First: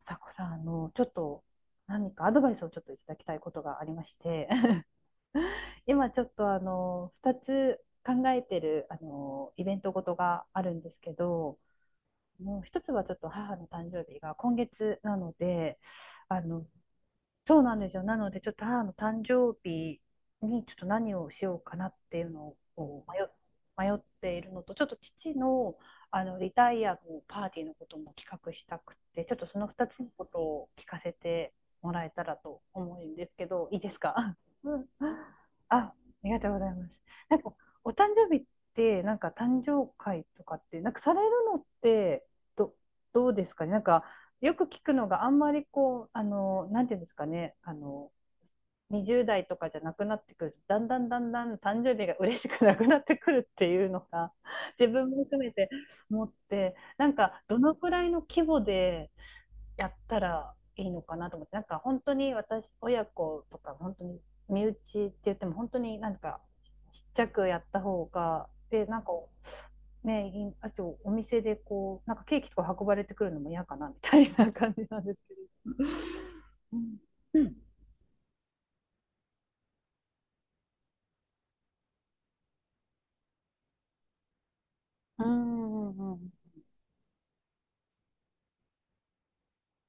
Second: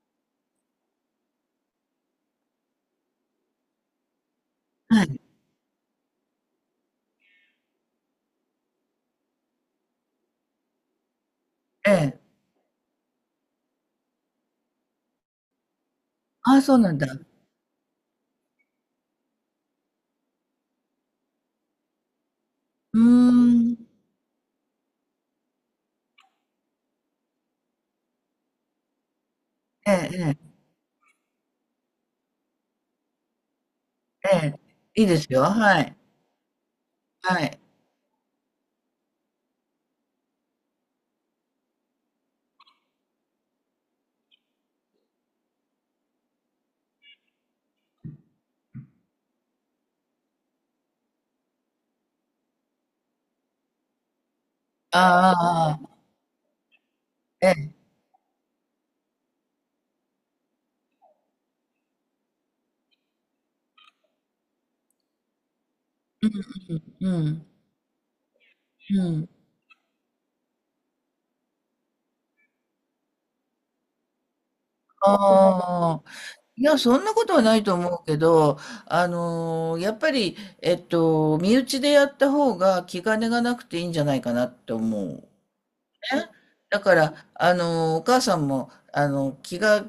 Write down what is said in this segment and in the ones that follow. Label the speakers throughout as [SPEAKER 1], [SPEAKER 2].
[SPEAKER 1] さこさん、ちょっと何かアドバイスをちょっといただきたいことがありまして
[SPEAKER 2] はい、
[SPEAKER 1] 今ちょっと2つ考えてる、イベントごとがあるんですけど、
[SPEAKER 2] ええ。
[SPEAKER 1] もう一つはちょっと母の誕生日が今月なので、あ
[SPEAKER 2] ああ、
[SPEAKER 1] の、
[SPEAKER 2] そうなんだ。
[SPEAKER 1] そうなんですよ。なので、ちょっと母の誕生日にちょっと何をしようかなっていうの
[SPEAKER 2] うー
[SPEAKER 1] を迷っ、
[SPEAKER 2] ん。
[SPEAKER 1] 迷っているのと、ちょっと父の、リタイアのパーティーのことも企画したくて、ちょっとその2つの
[SPEAKER 2] え
[SPEAKER 1] こと
[SPEAKER 2] ええ
[SPEAKER 1] を聞かせてもらえたらと思うんですけど、いいですか？
[SPEAKER 2] え、え
[SPEAKER 1] うん。
[SPEAKER 2] え。いいですよ、は
[SPEAKER 1] あ
[SPEAKER 2] い。
[SPEAKER 1] りがとうございます。な
[SPEAKER 2] は
[SPEAKER 1] んか、
[SPEAKER 2] い。
[SPEAKER 1] お誕生日って、なんか誕生会とかって、なんかされるのって、ど、どうですかね。なんか、よく聞くのがあんまりこう、なんていうんですかね、20代とかじゃなくなってくる、だんだんだんだん誕生日が嬉しくなくなってくるっていうのが自分も含めて
[SPEAKER 2] ああ
[SPEAKER 1] 思って、なんか
[SPEAKER 2] え
[SPEAKER 1] ど
[SPEAKER 2] え。
[SPEAKER 1] のくらいの規模でやったらいいのかなと思って、なんか本当に私親子とか本当に身内って言っても本当になんかちっ
[SPEAKER 2] うん
[SPEAKER 1] ちゃ
[SPEAKER 2] う
[SPEAKER 1] く
[SPEAKER 2] ん
[SPEAKER 1] やった方がで、
[SPEAKER 2] う
[SPEAKER 1] な
[SPEAKER 2] ん。
[SPEAKER 1] んか
[SPEAKER 2] うん。
[SPEAKER 1] ねい、あとお店でこうなんかケーキとか運ばれてくるのも嫌かなみたいな感じなんですけど。
[SPEAKER 2] ああ。い
[SPEAKER 1] う
[SPEAKER 2] や、そ
[SPEAKER 1] ん、
[SPEAKER 2] んなことはないと思うけど、やっぱり、身内でやった方が気兼ねがなくていいんじゃないかなって思う。
[SPEAKER 1] うん、うん、う
[SPEAKER 2] ね、
[SPEAKER 1] ん、
[SPEAKER 2] だから、お母さんも、気が、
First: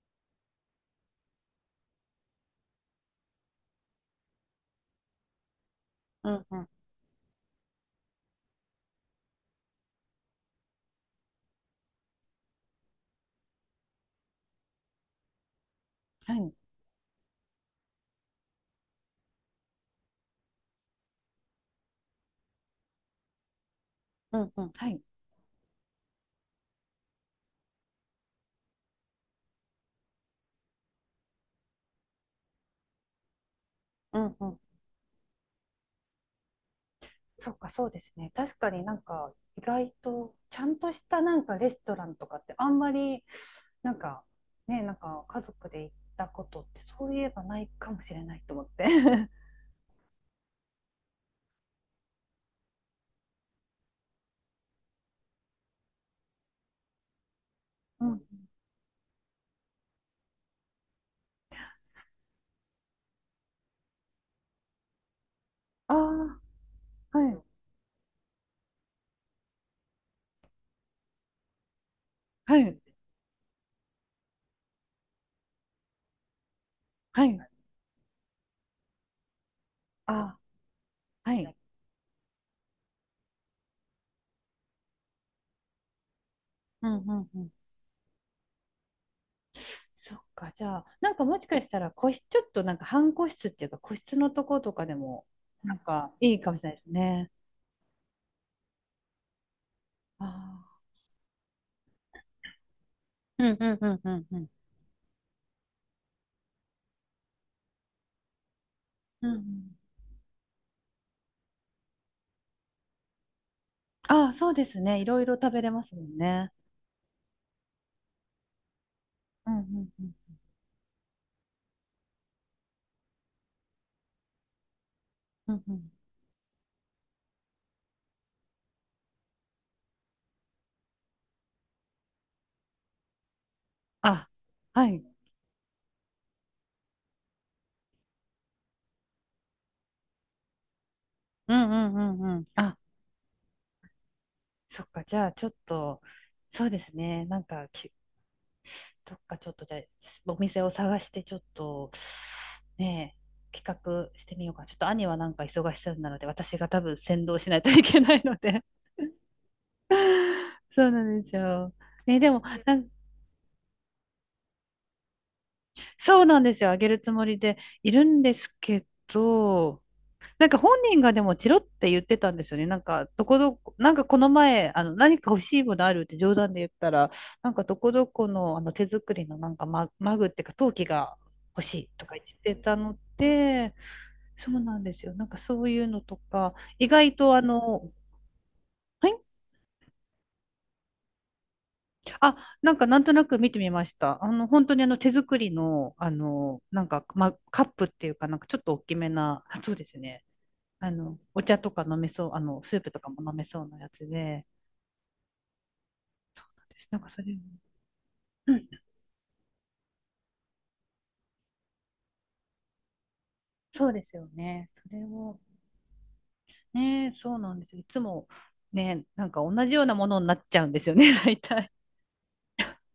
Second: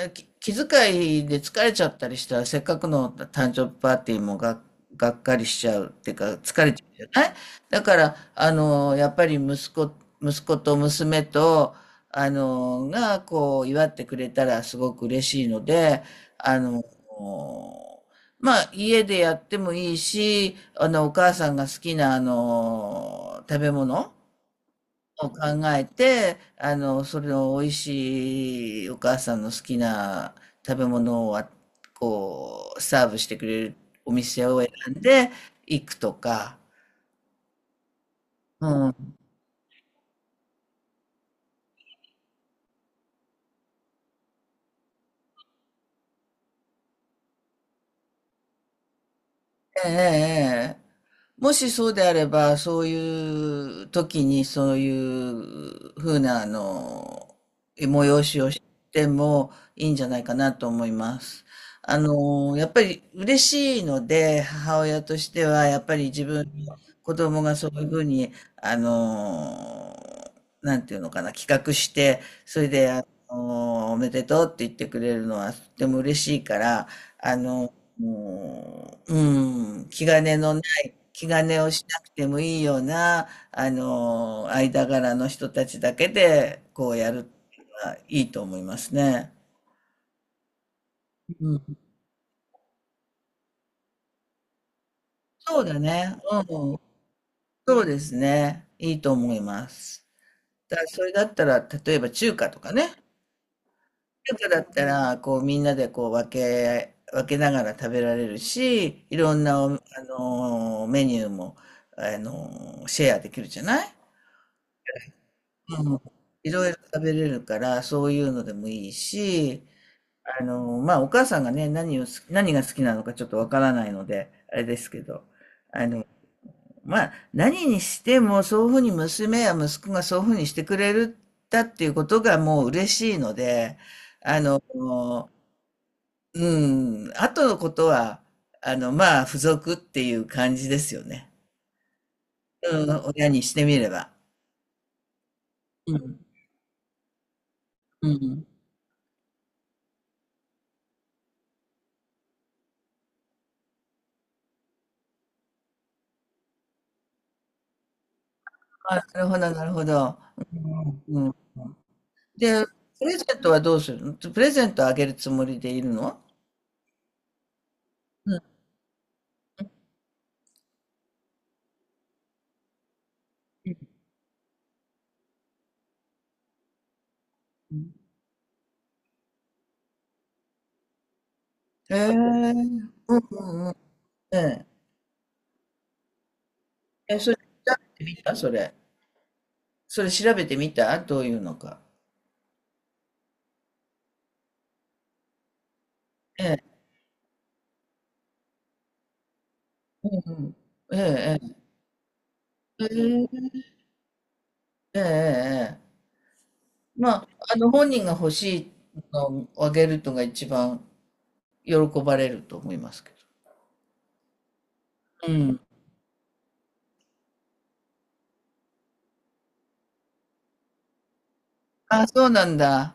[SPEAKER 2] えき気遣いで疲れちゃったりしたら、せっかくの誕生日パーティーもが、がっかりしちゃうっていうか、
[SPEAKER 1] うん、う
[SPEAKER 2] 疲
[SPEAKER 1] ん、
[SPEAKER 2] れちゃうじゃない？だから、やっぱり息子と娘と、あの、が、こう、祝ってくれたらすごく嬉しいので、
[SPEAKER 1] はい、
[SPEAKER 2] あの、家でやってもいいし、お母さんが好きな、食べ物、
[SPEAKER 1] うん、うん、はい、
[SPEAKER 2] を考えて、それの美味しいお母さんの好きな食べ物をサーブしてくれるお
[SPEAKER 1] うん、う
[SPEAKER 2] 店
[SPEAKER 1] ん。
[SPEAKER 2] を選んで行くとか、
[SPEAKER 1] そっか、そうですね。確
[SPEAKER 2] う
[SPEAKER 1] かになん
[SPEAKER 2] ん。
[SPEAKER 1] か意外とちゃんとしたなんかレストランとかってあんまりなんかね、なんか家族で行ったことってそういえばないかもしれないと思って。
[SPEAKER 2] ええ、ええ、もしそうであれば、そういう時にそういうふうな、
[SPEAKER 1] うん。
[SPEAKER 2] 催しをしてもいいんじゃないかなと思います。やっぱり嬉しいので、母親としては、やっ
[SPEAKER 1] あ
[SPEAKER 2] ぱり自分の子
[SPEAKER 1] あ、はい。
[SPEAKER 2] 供がそういうふうに、あの、なんていうのかな、企画して、
[SPEAKER 1] は
[SPEAKER 2] それ
[SPEAKER 1] い。
[SPEAKER 2] で、おめでとうって言ってくれるのはとても嬉しいから、
[SPEAKER 1] は
[SPEAKER 2] あ
[SPEAKER 1] い。
[SPEAKER 2] の、もう、うん、気兼ね
[SPEAKER 1] あ
[SPEAKER 2] のない、気
[SPEAKER 1] あ、は
[SPEAKER 2] 兼
[SPEAKER 1] い。
[SPEAKER 2] ねをしなくてもいいような、間柄の人たちだけで、
[SPEAKER 1] う
[SPEAKER 2] こ
[SPEAKER 1] ん、
[SPEAKER 2] うや
[SPEAKER 1] う
[SPEAKER 2] るっ
[SPEAKER 1] ん、うん。
[SPEAKER 2] ていうのはいいと思いますね。
[SPEAKER 1] そっか、じゃあ、なんかもし
[SPEAKER 2] う
[SPEAKER 1] か
[SPEAKER 2] ん。
[SPEAKER 1] したら個室、ちょっとなんか半個室っていうか個室のとことかでも
[SPEAKER 2] そう
[SPEAKER 1] なん
[SPEAKER 2] だ
[SPEAKER 1] か
[SPEAKER 2] ね。
[SPEAKER 1] い
[SPEAKER 2] う
[SPEAKER 1] い
[SPEAKER 2] ん。
[SPEAKER 1] かもしれないですね。
[SPEAKER 2] そうですね。いいと思います。
[SPEAKER 1] あ
[SPEAKER 2] だか
[SPEAKER 1] あ。
[SPEAKER 2] らそれだったら、例えば中華とかね。
[SPEAKER 1] うん、うん、うん、うん、
[SPEAKER 2] 中
[SPEAKER 1] う
[SPEAKER 2] 華
[SPEAKER 1] ん。
[SPEAKER 2] だったら、こうみんなでこう分けながら食べられるし、い
[SPEAKER 1] うん、
[SPEAKER 2] ろ
[SPEAKER 1] う
[SPEAKER 2] んなお、
[SPEAKER 1] ん、
[SPEAKER 2] あの、メニューも、シェアできるじゃない？
[SPEAKER 1] ああ、そうですね。いろいろ食べれま
[SPEAKER 2] う
[SPEAKER 1] す
[SPEAKER 2] ん、
[SPEAKER 1] もん
[SPEAKER 2] い
[SPEAKER 1] ね。
[SPEAKER 2] ろいろ食べれるから、そういうのでもいい
[SPEAKER 1] うん、う
[SPEAKER 2] し、
[SPEAKER 1] ん、うん。
[SPEAKER 2] お母さんがね、何が好きなのかちょっとわからないので、あれですけど、
[SPEAKER 1] うん、うん。
[SPEAKER 2] まあ、何にしても、そういうふうに娘や息子がそういうふうにしてくれるだっていうことがもう嬉しいので、
[SPEAKER 1] あ、
[SPEAKER 2] あの、
[SPEAKER 1] はい。
[SPEAKER 2] うん、あとのことは、付属っていう感じですよね。
[SPEAKER 1] うん、うん、うん、うん。あ、
[SPEAKER 2] うん、親にしてみれば。
[SPEAKER 1] そっか。じゃあ、ちょっ
[SPEAKER 2] う
[SPEAKER 1] と、
[SPEAKER 2] ん、
[SPEAKER 1] そうですね。なんか、
[SPEAKER 2] うん。
[SPEAKER 1] どっかちょっと、じゃあ、お店を探して、ちょっと、ねえ、企画してみようかな。ちょっと兄はなんか忙しそうなので、私が多分先導しないといけないので。
[SPEAKER 2] あ、なるほど、なるほど。う
[SPEAKER 1] そうな
[SPEAKER 2] ん、う
[SPEAKER 1] んで
[SPEAKER 2] ん。う
[SPEAKER 1] す
[SPEAKER 2] ん。
[SPEAKER 1] よ。ね、でも、
[SPEAKER 2] で、
[SPEAKER 1] なん、
[SPEAKER 2] プレゼントはどうするの？プレゼントあげるつもりでいるの？
[SPEAKER 1] そうなんですよ。あげるつもりでいるんで
[SPEAKER 2] うん。
[SPEAKER 1] すけど、なんか本人がでもチロって言ってたんですよね。なんか、どこどこ、なんかこの前、何か欲しいものあるって冗談で言ったら、なんかどこどこの、手作りのなんかマグっていうか陶器が欲しい
[SPEAKER 2] へ
[SPEAKER 1] と
[SPEAKER 2] え。う
[SPEAKER 1] か言ってた
[SPEAKER 2] ん
[SPEAKER 1] の
[SPEAKER 2] うんう
[SPEAKER 1] で、
[SPEAKER 2] ん。
[SPEAKER 1] そう
[SPEAKER 2] え
[SPEAKER 1] なんですよ。なんかそういうのとか、意
[SPEAKER 2] え。
[SPEAKER 1] 外
[SPEAKER 2] え、そ
[SPEAKER 1] と
[SPEAKER 2] れ調べてみた？それ。
[SPEAKER 1] はい。
[SPEAKER 2] それ調べてみた？どういうのか。
[SPEAKER 1] あ、なんかなんとなく見てみました。本当に手作りの、
[SPEAKER 2] ええ。
[SPEAKER 1] なんか、ま、カップっていうかなんかちょっと大きめな、そうです
[SPEAKER 2] う
[SPEAKER 1] ね。
[SPEAKER 2] んうん。え
[SPEAKER 1] お
[SPEAKER 2] え
[SPEAKER 1] 茶とか飲めそう、スー
[SPEAKER 2] ええ。
[SPEAKER 1] プとか
[SPEAKER 2] へ
[SPEAKER 1] も飲め
[SPEAKER 2] え。
[SPEAKER 1] そうなやつで、
[SPEAKER 2] ええええええ。
[SPEAKER 1] なんか
[SPEAKER 2] ま
[SPEAKER 1] そ
[SPEAKER 2] あ、
[SPEAKER 1] れ、
[SPEAKER 2] 本人が欲しいのをあげるのが一番喜ばれると思いますけど。
[SPEAKER 1] そうですよね。それ
[SPEAKER 2] う
[SPEAKER 1] を、
[SPEAKER 2] ん。
[SPEAKER 1] ね、そうなんですよ。いつも、ね、なんか同じようなものになっちゃうんですよね、大体。
[SPEAKER 2] あ、そうなんだ。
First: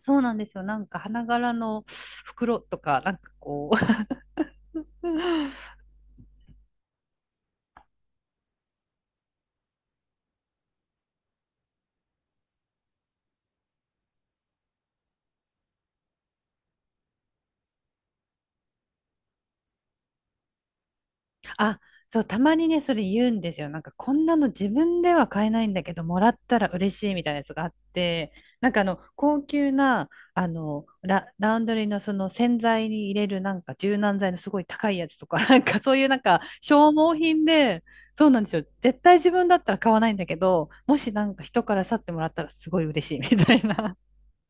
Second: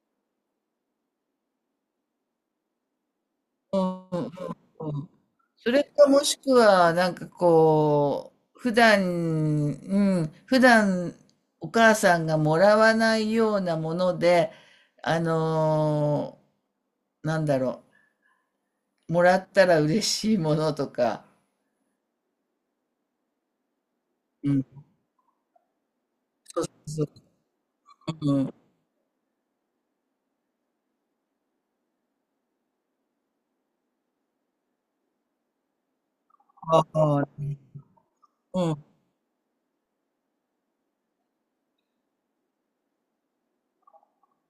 [SPEAKER 1] そうなんですよ。なんか花柄の袋とか、なんかこ
[SPEAKER 2] う
[SPEAKER 1] う。
[SPEAKER 2] んうんうんうん。それかもしくは、こう、普段、うん、普段お母さんがもらわないようなもので、あのなんだろう、もらったら嬉しいものとか。
[SPEAKER 1] あ、そう、たまにね、それ言うんですよ。なんか、こんなの
[SPEAKER 2] うん。
[SPEAKER 1] 自分では買えないんだけど、もらった
[SPEAKER 2] そう
[SPEAKER 1] ら嬉
[SPEAKER 2] そう
[SPEAKER 1] しいみたいな
[SPEAKER 2] そ
[SPEAKER 1] やつがあって、
[SPEAKER 2] う。うん。
[SPEAKER 1] なんか高級な、ラウンドリーのその洗剤に入れるなんか柔軟剤のすごい高いやつとか、なんかそういうなんか
[SPEAKER 2] あ
[SPEAKER 1] 消耗
[SPEAKER 2] あ、
[SPEAKER 1] 品で、そうなんです
[SPEAKER 2] う
[SPEAKER 1] よ。
[SPEAKER 2] ん。
[SPEAKER 1] 絶対自分だったら買わないんだけど、もしなんか人から去ってもらったらすごい嬉しいみたいな。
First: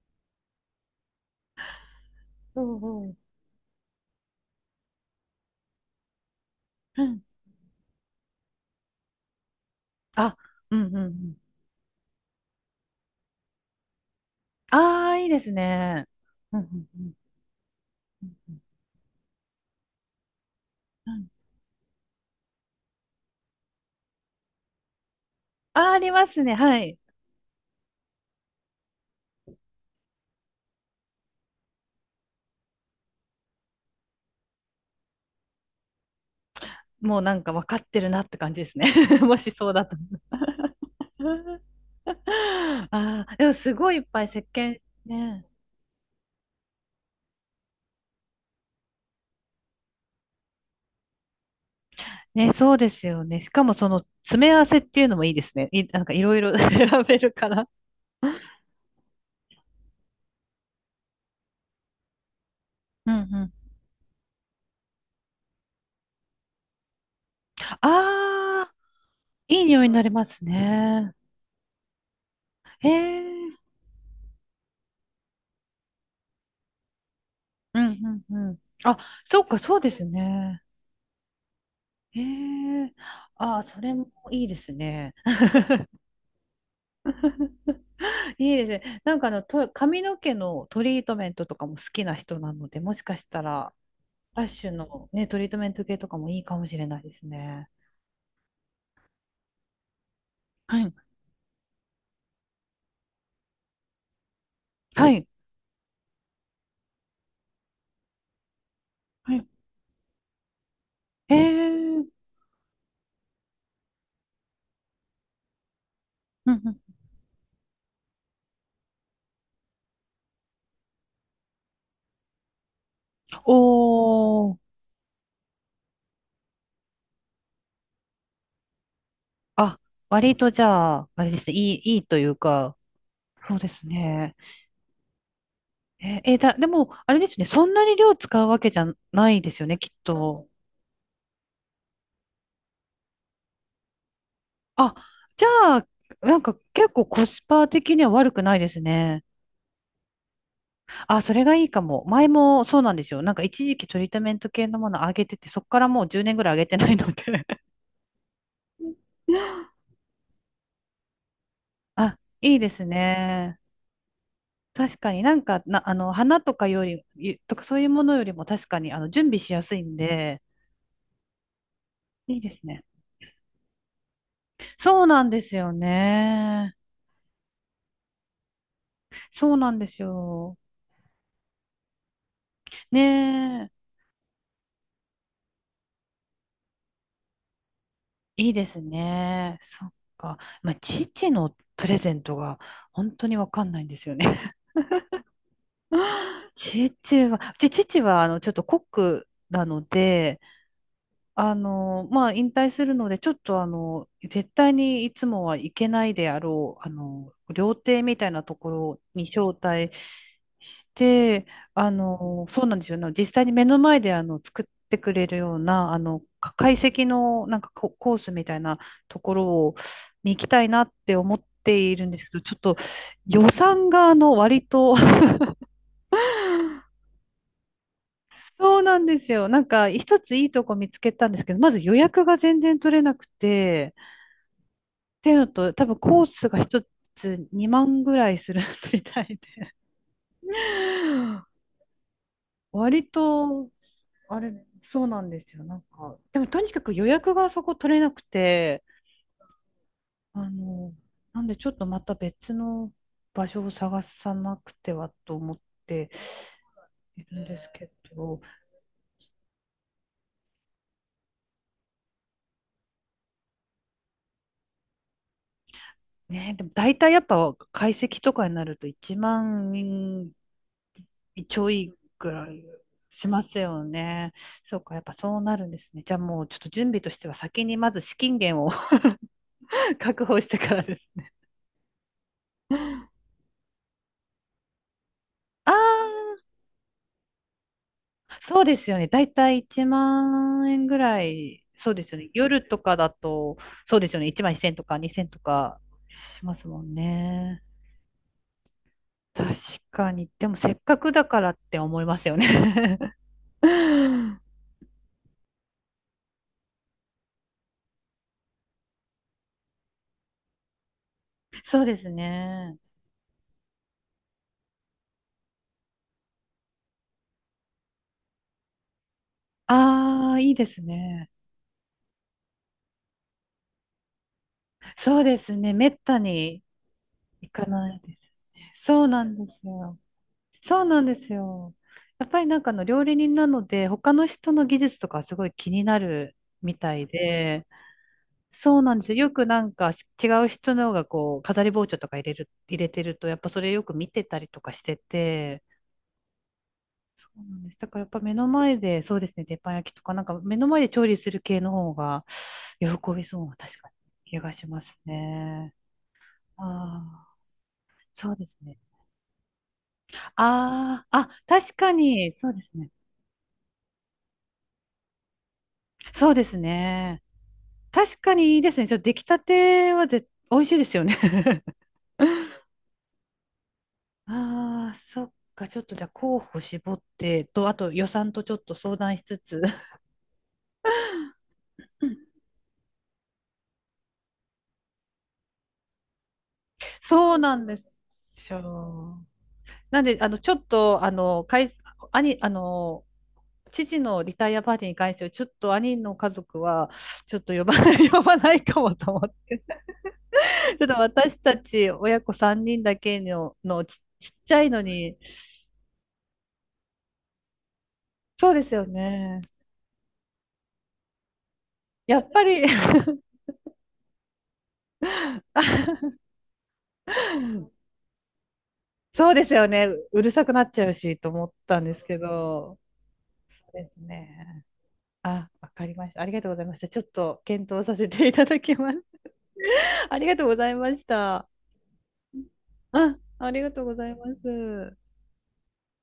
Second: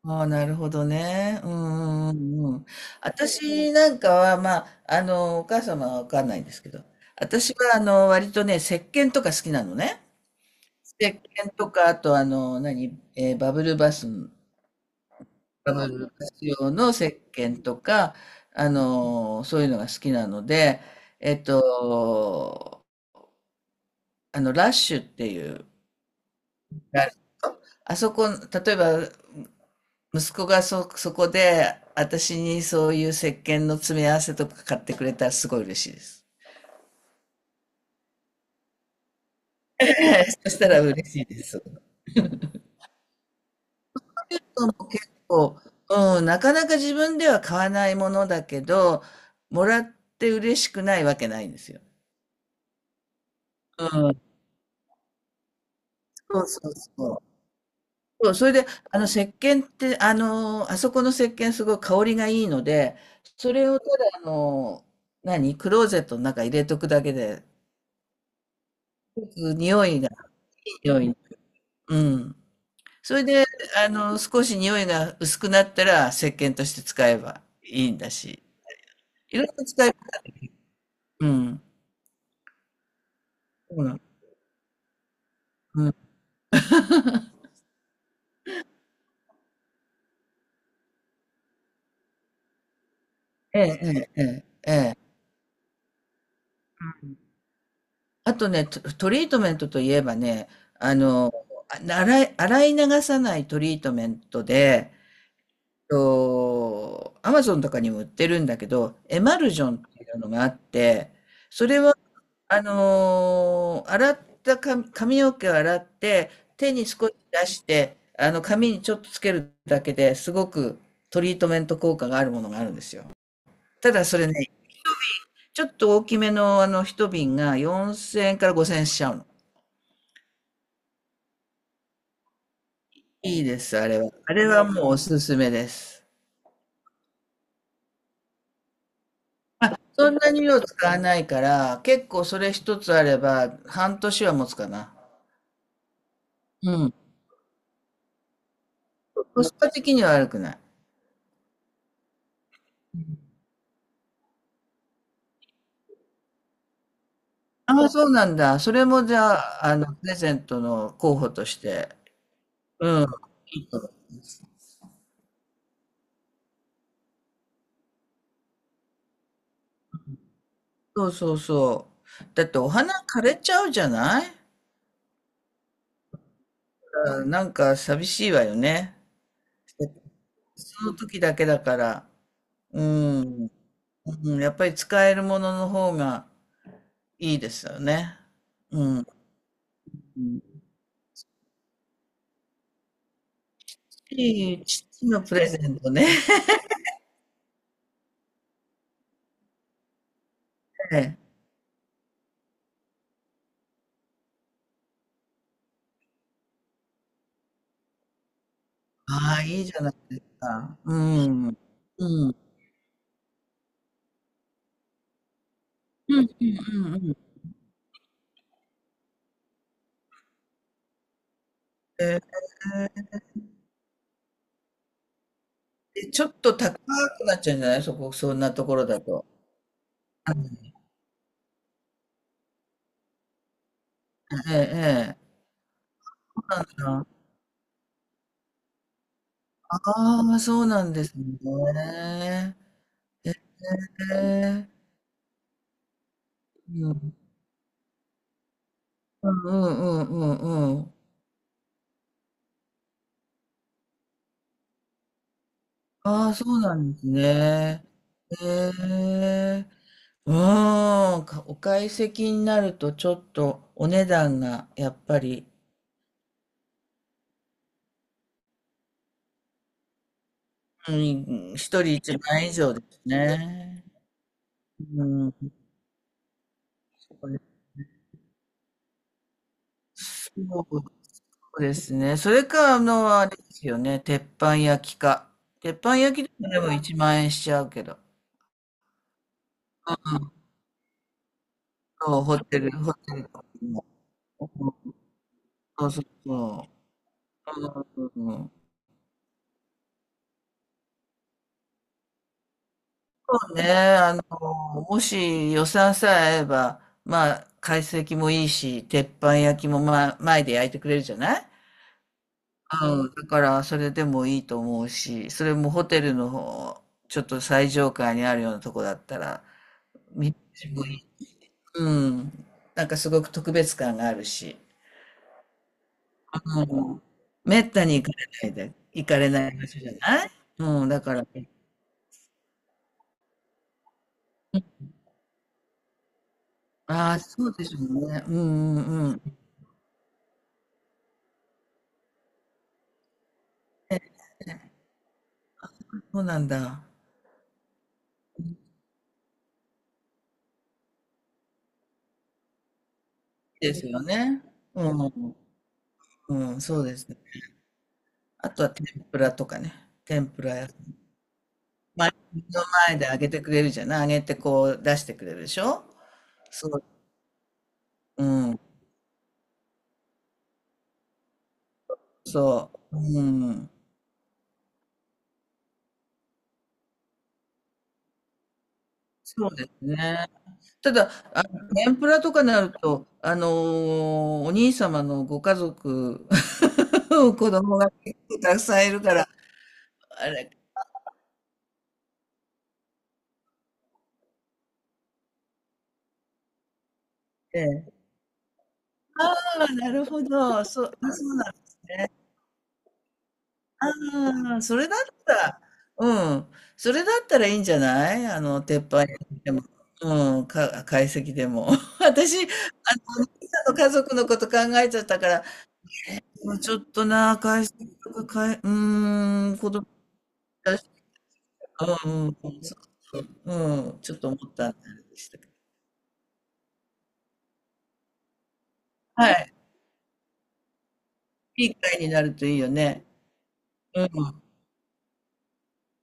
[SPEAKER 2] ああ、なるほどね。うんうんうんう
[SPEAKER 1] う
[SPEAKER 2] ん。
[SPEAKER 1] ん、うん。
[SPEAKER 2] 私なんかは、まあ、お母様はわかんないんですけど、
[SPEAKER 1] うん、
[SPEAKER 2] 私は、割とね、石鹸とか好きなのね。
[SPEAKER 1] あ、うん、うん、う
[SPEAKER 2] 石
[SPEAKER 1] ん。
[SPEAKER 2] 鹸とか、あとあの、何、えー
[SPEAKER 1] ああ、いいです
[SPEAKER 2] バブ
[SPEAKER 1] ね。
[SPEAKER 2] ルバス
[SPEAKER 1] うん、う
[SPEAKER 2] 用
[SPEAKER 1] ん、
[SPEAKER 2] の
[SPEAKER 1] う
[SPEAKER 2] 石
[SPEAKER 1] ん。
[SPEAKER 2] 鹸とか、
[SPEAKER 1] うん、
[SPEAKER 2] そういうのが好きなので、
[SPEAKER 1] うん、
[SPEAKER 2] えっと、ラッシュっていう、
[SPEAKER 1] あ、ありますね。はい。
[SPEAKER 2] あそこ、例えば、息子がそこで、私にそういう石鹸の詰め合わせとか買ってくれたらすごい嬉しいです。
[SPEAKER 1] もうなんか分かってるなって感じですね。もしそうだと。
[SPEAKER 2] そしたら嬉しいです。
[SPEAKER 1] ああ、でもすごいいっぱい
[SPEAKER 2] ュ
[SPEAKER 1] 石
[SPEAKER 2] ートも
[SPEAKER 1] 鹸
[SPEAKER 2] 結
[SPEAKER 1] ね。
[SPEAKER 2] 構、うん、なかなか自分では買わないものだけど、もらって嬉しくないわけないんですよ。
[SPEAKER 1] ね、そうですよね。しかも
[SPEAKER 2] う
[SPEAKER 1] その
[SPEAKER 2] ん、
[SPEAKER 1] 詰め合わせっていうのもいいですね。なんかいろい
[SPEAKER 2] そう
[SPEAKER 1] ろ
[SPEAKER 2] そ
[SPEAKER 1] 選
[SPEAKER 2] うそ
[SPEAKER 1] べ
[SPEAKER 2] う。
[SPEAKER 1] るから。
[SPEAKER 2] そう、それで、石鹸って、あそこの石鹸すごい香りがいいので、
[SPEAKER 1] うん、うん。
[SPEAKER 2] それをただ、クローゼットの中入れとくだけで、
[SPEAKER 1] ああ、いい匂
[SPEAKER 2] 匂
[SPEAKER 1] いに
[SPEAKER 2] い
[SPEAKER 1] な
[SPEAKER 2] が、
[SPEAKER 1] ります
[SPEAKER 2] いい匂
[SPEAKER 1] ね。
[SPEAKER 2] い。うん。
[SPEAKER 1] へ
[SPEAKER 2] それで、
[SPEAKER 1] え。
[SPEAKER 2] 少し匂いが薄くなったら、石鹸として使えば
[SPEAKER 1] う
[SPEAKER 2] いいんだ
[SPEAKER 1] ん、う
[SPEAKER 2] し、
[SPEAKER 1] ん、うん。あ、
[SPEAKER 2] い
[SPEAKER 1] そ
[SPEAKER 2] ろ
[SPEAKER 1] う
[SPEAKER 2] いろ
[SPEAKER 1] か、そう
[SPEAKER 2] 使
[SPEAKER 1] で
[SPEAKER 2] えば、
[SPEAKER 1] すね。
[SPEAKER 2] うん。
[SPEAKER 1] へえ。ああ、
[SPEAKER 2] そ
[SPEAKER 1] そ
[SPEAKER 2] うな
[SPEAKER 1] れ
[SPEAKER 2] の。
[SPEAKER 1] もいいですね。いいですね。なんか髪の毛のトリートメントとかも好きな人なので、もしかした
[SPEAKER 2] ええ、
[SPEAKER 1] ら、
[SPEAKER 2] ええ、え
[SPEAKER 1] ラッ
[SPEAKER 2] え。
[SPEAKER 1] シュのね、トリートメント系とかもいいかもしれないですね。
[SPEAKER 2] あとね、トリートメントといえばね、
[SPEAKER 1] はい。
[SPEAKER 2] あの、洗い流さないトリートメントで、
[SPEAKER 1] はい。
[SPEAKER 2] アマゾンとかにも売ってるんだけど、エ
[SPEAKER 1] は
[SPEAKER 2] マ
[SPEAKER 1] い。
[SPEAKER 2] ルジョンっていうのがあって、
[SPEAKER 1] え
[SPEAKER 2] それは、
[SPEAKER 1] ー、
[SPEAKER 2] 洗った髪の毛を洗って、
[SPEAKER 1] うん、う
[SPEAKER 2] 手に
[SPEAKER 1] ん。
[SPEAKER 2] 少し出して、髪にちょっとつけるだけですごくトリートメント効果があるものがあるんですよ。ただそれね、
[SPEAKER 1] おー。
[SPEAKER 2] ちょっと大きめの一瓶が4000円から5000円しちゃうの。
[SPEAKER 1] あ、割とじゃあ、あれですね。いいというか、
[SPEAKER 2] いい
[SPEAKER 1] そう
[SPEAKER 2] で
[SPEAKER 1] で
[SPEAKER 2] す、
[SPEAKER 1] す
[SPEAKER 2] あれは。あ
[SPEAKER 1] ね。
[SPEAKER 2] れはもうおすすめです。
[SPEAKER 1] えーえーだ、でも、あれですね。そんなに量使うわけじゃないですよね、きっ
[SPEAKER 2] そんなに
[SPEAKER 1] と。
[SPEAKER 2] 量使わないから、結構それ一つあれば半年は持つかな。
[SPEAKER 1] あ、じゃあ、なんか
[SPEAKER 2] う
[SPEAKER 1] 結
[SPEAKER 2] ん。
[SPEAKER 1] 構コスパ的には悪くないですね。
[SPEAKER 2] コスパ的には悪くない。
[SPEAKER 1] あ、それがいいかも。前もそうなんですよ。なんか一時期トリートメント系のもの上げてて、そこからもう10年ぐらい上げてないので。
[SPEAKER 2] ああ、そうなんだ。それもじゃあ、プレゼントの候補として。
[SPEAKER 1] あ、いいです
[SPEAKER 2] うん。
[SPEAKER 1] ね。確かになんか、花とかより、とかそういうものよりも確かに、準備しやすいんで、
[SPEAKER 2] そうそうそう。
[SPEAKER 1] いい
[SPEAKER 2] だっ
[SPEAKER 1] で
[SPEAKER 2] て
[SPEAKER 1] す
[SPEAKER 2] お
[SPEAKER 1] ね。
[SPEAKER 2] 花枯れちゃうじゃない？
[SPEAKER 1] そうなんですよね。
[SPEAKER 2] うん、なんか寂しいわよね。
[SPEAKER 1] そうなんですよ。
[SPEAKER 2] その時だけだから。う
[SPEAKER 1] ね
[SPEAKER 2] ん。
[SPEAKER 1] え、
[SPEAKER 2] うん、やっぱり使えるものの方がいいですよね。
[SPEAKER 1] いいです
[SPEAKER 2] うん。
[SPEAKER 1] ね。そっ
[SPEAKER 2] う
[SPEAKER 1] か。
[SPEAKER 2] ん。
[SPEAKER 1] まあ、父のプレゼントが本当にわかんないんですよね。
[SPEAKER 2] いい父のプレゼントね。
[SPEAKER 1] 父は、ちょっとコックなので、
[SPEAKER 2] ええ。
[SPEAKER 1] まあ、引退するので、ちょっと、絶対にいつもは行けないであろう、料亭みたいなところに
[SPEAKER 2] ああ、
[SPEAKER 1] 招
[SPEAKER 2] いいじゃ
[SPEAKER 1] 待
[SPEAKER 2] ないですか。
[SPEAKER 1] し
[SPEAKER 2] う
[SPEAKER 1] て、
[SPEAKER 2] ん。うん。うん
[SPEAKER 1] そうなんですよね。実際に目の前で、作ってくれるような、
[SPEAKER 2] うんう
[SPEAKER 1] か懐
[SPEAKER 2] んう
[SPEAKER 1] 石
[SPEAKER 2] ん。
[SPEAKER 1] の、なんかコースみたいなところを、に行きたいなって思っているんで
[SPEAKER 2] え。
[SPEAKER 1] すけど、ちょっと、予算が、割と、
[SPEAKER 2] え、ちょっと高くなっちゃうんじゃない？そこ、そんなとこ
[SPEAKER 1] そう
[SPEAKER 2] ろ
[SPEAKER 1] な
[SPEAKER 2] だ
[SPEAKER 1] んで
[SPEAKER 2] と。
[SPEAKER 1] すよ。なんか、一ついいとこ見つけたんですけど、まず予約が全然取れなくて、
[SPEAKER 2] えええ
[SPEAKER 1] っ
[SPEAKER 2] え。
[SPEAKER 1] ていうのと、多分コー
[SPEAKER 2] そ
[SPEAKER 1] スが一
[SPEAKER 2] うなんだ。
[SPEAKER 1] つ2万ぐらいする みたいで、
[SPEAKER 2] ああ、そうなんですね。
[SPEAKER 1] 割と、あれ、
[SPEAKER 2] ええ。
[SPEAKER 1] そうなんですよ。なんか、でもとにか
[SPEAKER 2] う
[SPEAKER 1] く予
[SPEAKER 2] ん。
[SPEAKER 1] 約がそこ取れなくて、
[SPEAKER 2] うんうんうんう
[SPEAKER 1] あ
[SPEAKER 2] んう
[SPEAKER 1] の、
[SPEAKER 2] ん。
[SPEAKER 1] なんでちょっとまた別の場所を探さなくてはと思って
[SPEAKER 2] ああ、そうなんです
[SPEAKER 1] いるんです
[SPEAKER 2] ね。
[SPEAKER 1] けど、
[SPEAKER 2] へえ。うーん、お懐石になるとちょっとお値段がやっぱり、
[SPEAKER 1] ね、でも大体やっぱ解析とかになると1万
[SPEAKER 2] うん、
[SPEAKER 1] ち
[SPEAKER 2] 一
[SPEAKER 1] ょ
[SPEAKER 2] 人
[SPEAKER 1] い
[SPEAKER 2] 一
[SPEAKER 1] ぐ
[SPEAKER 2] 万
[SPEAKER 1] ら
[SPEAKER 2] 円以
[SPEAKER 1] い
[SPEAKER 2] 上です
[SPEAKER 1] しますよ
[SPEAKER 2] ね。
[SPEAKER 1] ね。そうか、や
[SPEAKER 2] う
[SPEAKER 1] っぱ
[SPEAKER 2] ん、
[SPEAKER 1] そうなるんですね。じゃあもうちょっと準備とし
[SPEAKER 2] こ
[SPEAKER 1] ては
[SPEAKER 2] れ
[SPEAKER 1] 先にまず資金源を 確保
[SPEAKER 2] そ
[SPEAKER 1] してからですね。
[SPEAKER 2] うですね。それか、あれですよね。鉄板焼きか。鉄板焼きで
[SPEAKER 1] あ
[SPEAKER 2] も1万円しちゃうけど。
[SPEAKER 1] あ、そうですよね。だいたい1
[SPEAKER 2] うん、
[SPEAKER 1] 万円ぐらい、そうですよ
[SPEAKER 2] そう、
[SPEAKER 1] ね。夜と
[SPEAKER 2] ホ
[SPEAKER 1] かだ
[SPEAKER 2] テルとか
[SPEAKER 1] と、
[SPEAKER 2] も。
[SPEAKER 1] そうですよね。1万1千0と
[SPEAKER 2] う、
[SPEAKER 1] か2千0とか
[SPEAKER 2] そうそう
[SPEAKER 1] します
[SPEAKER 2] そ
[SPEAKER 1] もんね。
[SPEAKER 2] う。うん、
[SPEAKER 1] 確かに。でもせっかくだからって思いますよね。
[SPEAKER 2] ねえ、あ の、もし予算さえ合えば、まあ、懐石もいいし、鉄板焼きも、まあ、前で焼いてくれるじゃない？
[SPEAKER 1] そうですね。
[SPEAKER 2] うん、だから、それでもいいと思うし、それもホテルの方、ちょっと最上階にあるようなとこだったら、見
[SPEAKER 1] あ
[SPEAKER 2] 晴
[SPEAKER 1] あ、いい
[SPEAKER 2] ら
[SPEAKER 1] で
[SPEAKER 2] し
[SPEAKER 1] す
[SPEAKER 2] もいい。
[SPEAKER 1] ね。
[SPEAKER 2] うん。なんかすごく特別感があるし、
[SPEAKER 1] そうですね。めったに
[SPEAKER 2] うん。
[SPEAKER 1] 行
[SPEAKER 2] め
[SPEAKER 1] か
[SPEAKER 2] った
[SPEAKER 1] な
[SPEAKER 2] に
[SPEAKER 1] いですね。そ
[SPEAKER 2] 行
[SPEAKER 1] う
[SPEAKER 2] か
[SPEAKER 1] な
[SPEAKER 2] れ
[SPEAKER 1] ん
[SPEAKER 2] な
[SPEAKER 1] で
[SPEAKER 2] い
[SPEAKER 1] す
[SPEAKER 2] 場所じゃ
[SPEAKER 1] よ。
[SPEAKER 2] ない？
[SPEAKER 1] そう
[SPEAKER 2] うん、
[SPEAKER 1] な
[SPEAKER 2] だ
[SPEAKER 1] んで
[SPEAKER 2] から、
[SPEAKER 1] すよ。やっぱりなんかあの料理人なので、他の人の技術とかすごい気になるみたい
[SPEAKER 2] ああ、そうで
[SPEAKER 1] で、
[SPEAKER 2] しょうね。うん
[SPEAKER 1] そ
[SPEAKER 2] う
[SPEAKER 1] う
[SPEAKER 2] ん
[SPEAKER 1] なんです
[SPEAKER 2] う
[SPEAKER 1] よ。よ
[SPEAKER 2] ん。
[SPEAKER 1] くなんか違う人のがこう、飾り包丁とか入れてると、やっぱそれよく
[SPEAKER 2] ね
[SPEAKER 1] 見てたりと
[SPEAKER 2] ね、
[SPEAKER 1] かしてて、
[SPEAKER 2] そうなんだ。
[SPEAKER 1] そうなんです。だからやっぱ目の前で、そうですね、鉄板焼きとか、なんか目の前で調理する系の方が喜びそうな、
[SPEAKER 2] で
[SPEAKER 1] 確
[SPEAKER 2] す
[SPEAKER 1] かに
[SPEAKER 2] よ
[SPEAKER 1] 気
[SPEAKER 2] ね。
[SPEAKER 1] がしま
[SPEAKER 2] う
[SPEAKER 1] す
[SPEAKER 2] ん。
[SPEAKER 1] ね。
[SPEAKER 2] うん、そうですね。
[SPEAKER 1] ああ、そうで
[SPEAKER 2] あ
[SPEAKER 1] す
[SPEAKER 2] とは
[SPEAKER 1] ね。
[SPEAKER 2] 天ぷらとかね。天ぷら屋さん。
[SPEAKER 1] ああ、確か
[SPEAKER 2] まあ、
[SPEAKER 1] に、
[SPEAKER 2] 目
[SPEAKER 1] そうで
[SPEAKER 2] の
[SPEAKER 1] すね。
[SPEAKER 2] 前で揚げてくれるじゃない。揚げてこう出してくれるでしょ？
[SPEAKER 1] そうです
[SPEAKER 2] そ
[SPEAKER 1] ね。確
[SPEAKER 2] う。う
[SPEAKER 1] かにい
[SPEAKER 2] ん。
[SPEAKER 1] いですね。ちょっと出来たては美味しいですよね。
[SPEAKER 2] そう。うん。
[SPEAKER 1] ああ、そっか。ちょっとじゃあ候補絞ってと、あと予算とちょっと相談しつ
[SPEAKER 2] そう
[SPEAKER 1] つ。
[SPEAKER 2] ですね。ただ、天ぷらとかになると、お兄様のご家族、
[SPEAKER 1] そ
[SPEAKER 2] 子
[SPEAKER 1] うなんで
[SPEAKER 2] 供が結構
[SPEAKER 1] す
[SPEAKER 2] たくさんいるか
[SPEAKER 1] よ。
[SPEAKER 2] ら、
[SPEAKER 1] なんで、
[SPEAKER 2] あ
[SPEAKER 1] ち
[SPEAKER 2] れ、
[SPEAKER 1] ょっと、兄、父のリタイアパーティーに関しては、ちょっと兄の家族は、ちょっと呼ば
[SPEAKER 2] え
[SPEAKER 1] な
[SPEAKER 2] え。
[SPEAKER 1] い、呼ばないかもと思って。
[SPEAKER 2] ああ、なるほど。
[SPEAKER 1] ちょ
[SPEAKER 2] そ
[SPEAKER 1] っ
[SPEAKER 2] う、
[SPEAKER 1] と
[SPEAKER 2] あ、そう
[SPEAKER 1] 私
[SPEAKER 2] なん
[SPEAKER 1] た
[SPEAKER 2] です
[SPEAKER 1] ち
[SPEAKER 2] ね。
[SPEAKER 1] 親子3人だけの、ちっち
[SPEAKER 2] あ
[SPEAKER 1] ゃ
[SPEAKER 2] あ、
[SPEAKER 1] い
[SPEAKER 2] そ
[SPEAKER 1] の
[SPEAKER 2] れだっ
[SPEAKER 1] に、
[SPEAKER 2] たら、うん、それだったらいいんじゃない？
[SPEAKER 1] そうです
[SPEAKER 2] 鉄
[SPEAKER 1] よ
[SPEAKER 2] 板焼き
[SPEAKER 1] ね。
[SPEAKER 2] でも、うん、懐石でも。
[SPEAKER 1] やっぱ
[SPEAKER 2] 私、
[SPEAKER 1] り。
[SPEAKER 2] お兄さんの家族のこと考えちゃったから、うん、ちょっとな、懐石とか、う
[SPEAKER 1] そうで
[SPEAKER 2] ー
[SPEAKER 1] す
[SPEAKER 2] ん、
[SPEAKER 1] よ
[SPEAKER 2] 子
[SPEAKER 1] ね。
[SPEAKER 2] 供
[SPEAKER 1] うるさくなっ
[SPEAKER 2] た
[SPEAKER 1] ち
[SPEAKER 2] ち、
[SPEAKER 1] ゃうしと思ったんです
[SPEAKER 2] う
[SPEAKER 1] け
[SPEAKER 2] ん、うん、そ
[SPEAKER 1] ど、
[SPEAKER 2] うそう、
[SPEAKER 1] そうで
[SPEAKER 2] うん、
[SPEAKER 1] す
[SPEAKER 2] ちょっと思っ
[SPEAKER 1] ね。
[SPEAKER 2] たんでしたけ
[SPEAKER 1] あ、
[SPEAKER 2] ど。
[SPEAKER 1] わかりました。ありがとうございました。ちょっと検討させていただきます。
[SPEAKER 2] はい、
[SPEAKER 1] ありがとうございました。
[SPEAKER 2] いい会になるといいよね。
[SPEAKER 1] あ、ありがとうご
[SPEAKER 2] う
[SPEAKER 1] ざ
[SPEAKER 2] ん。
[SPEAKER 1] います。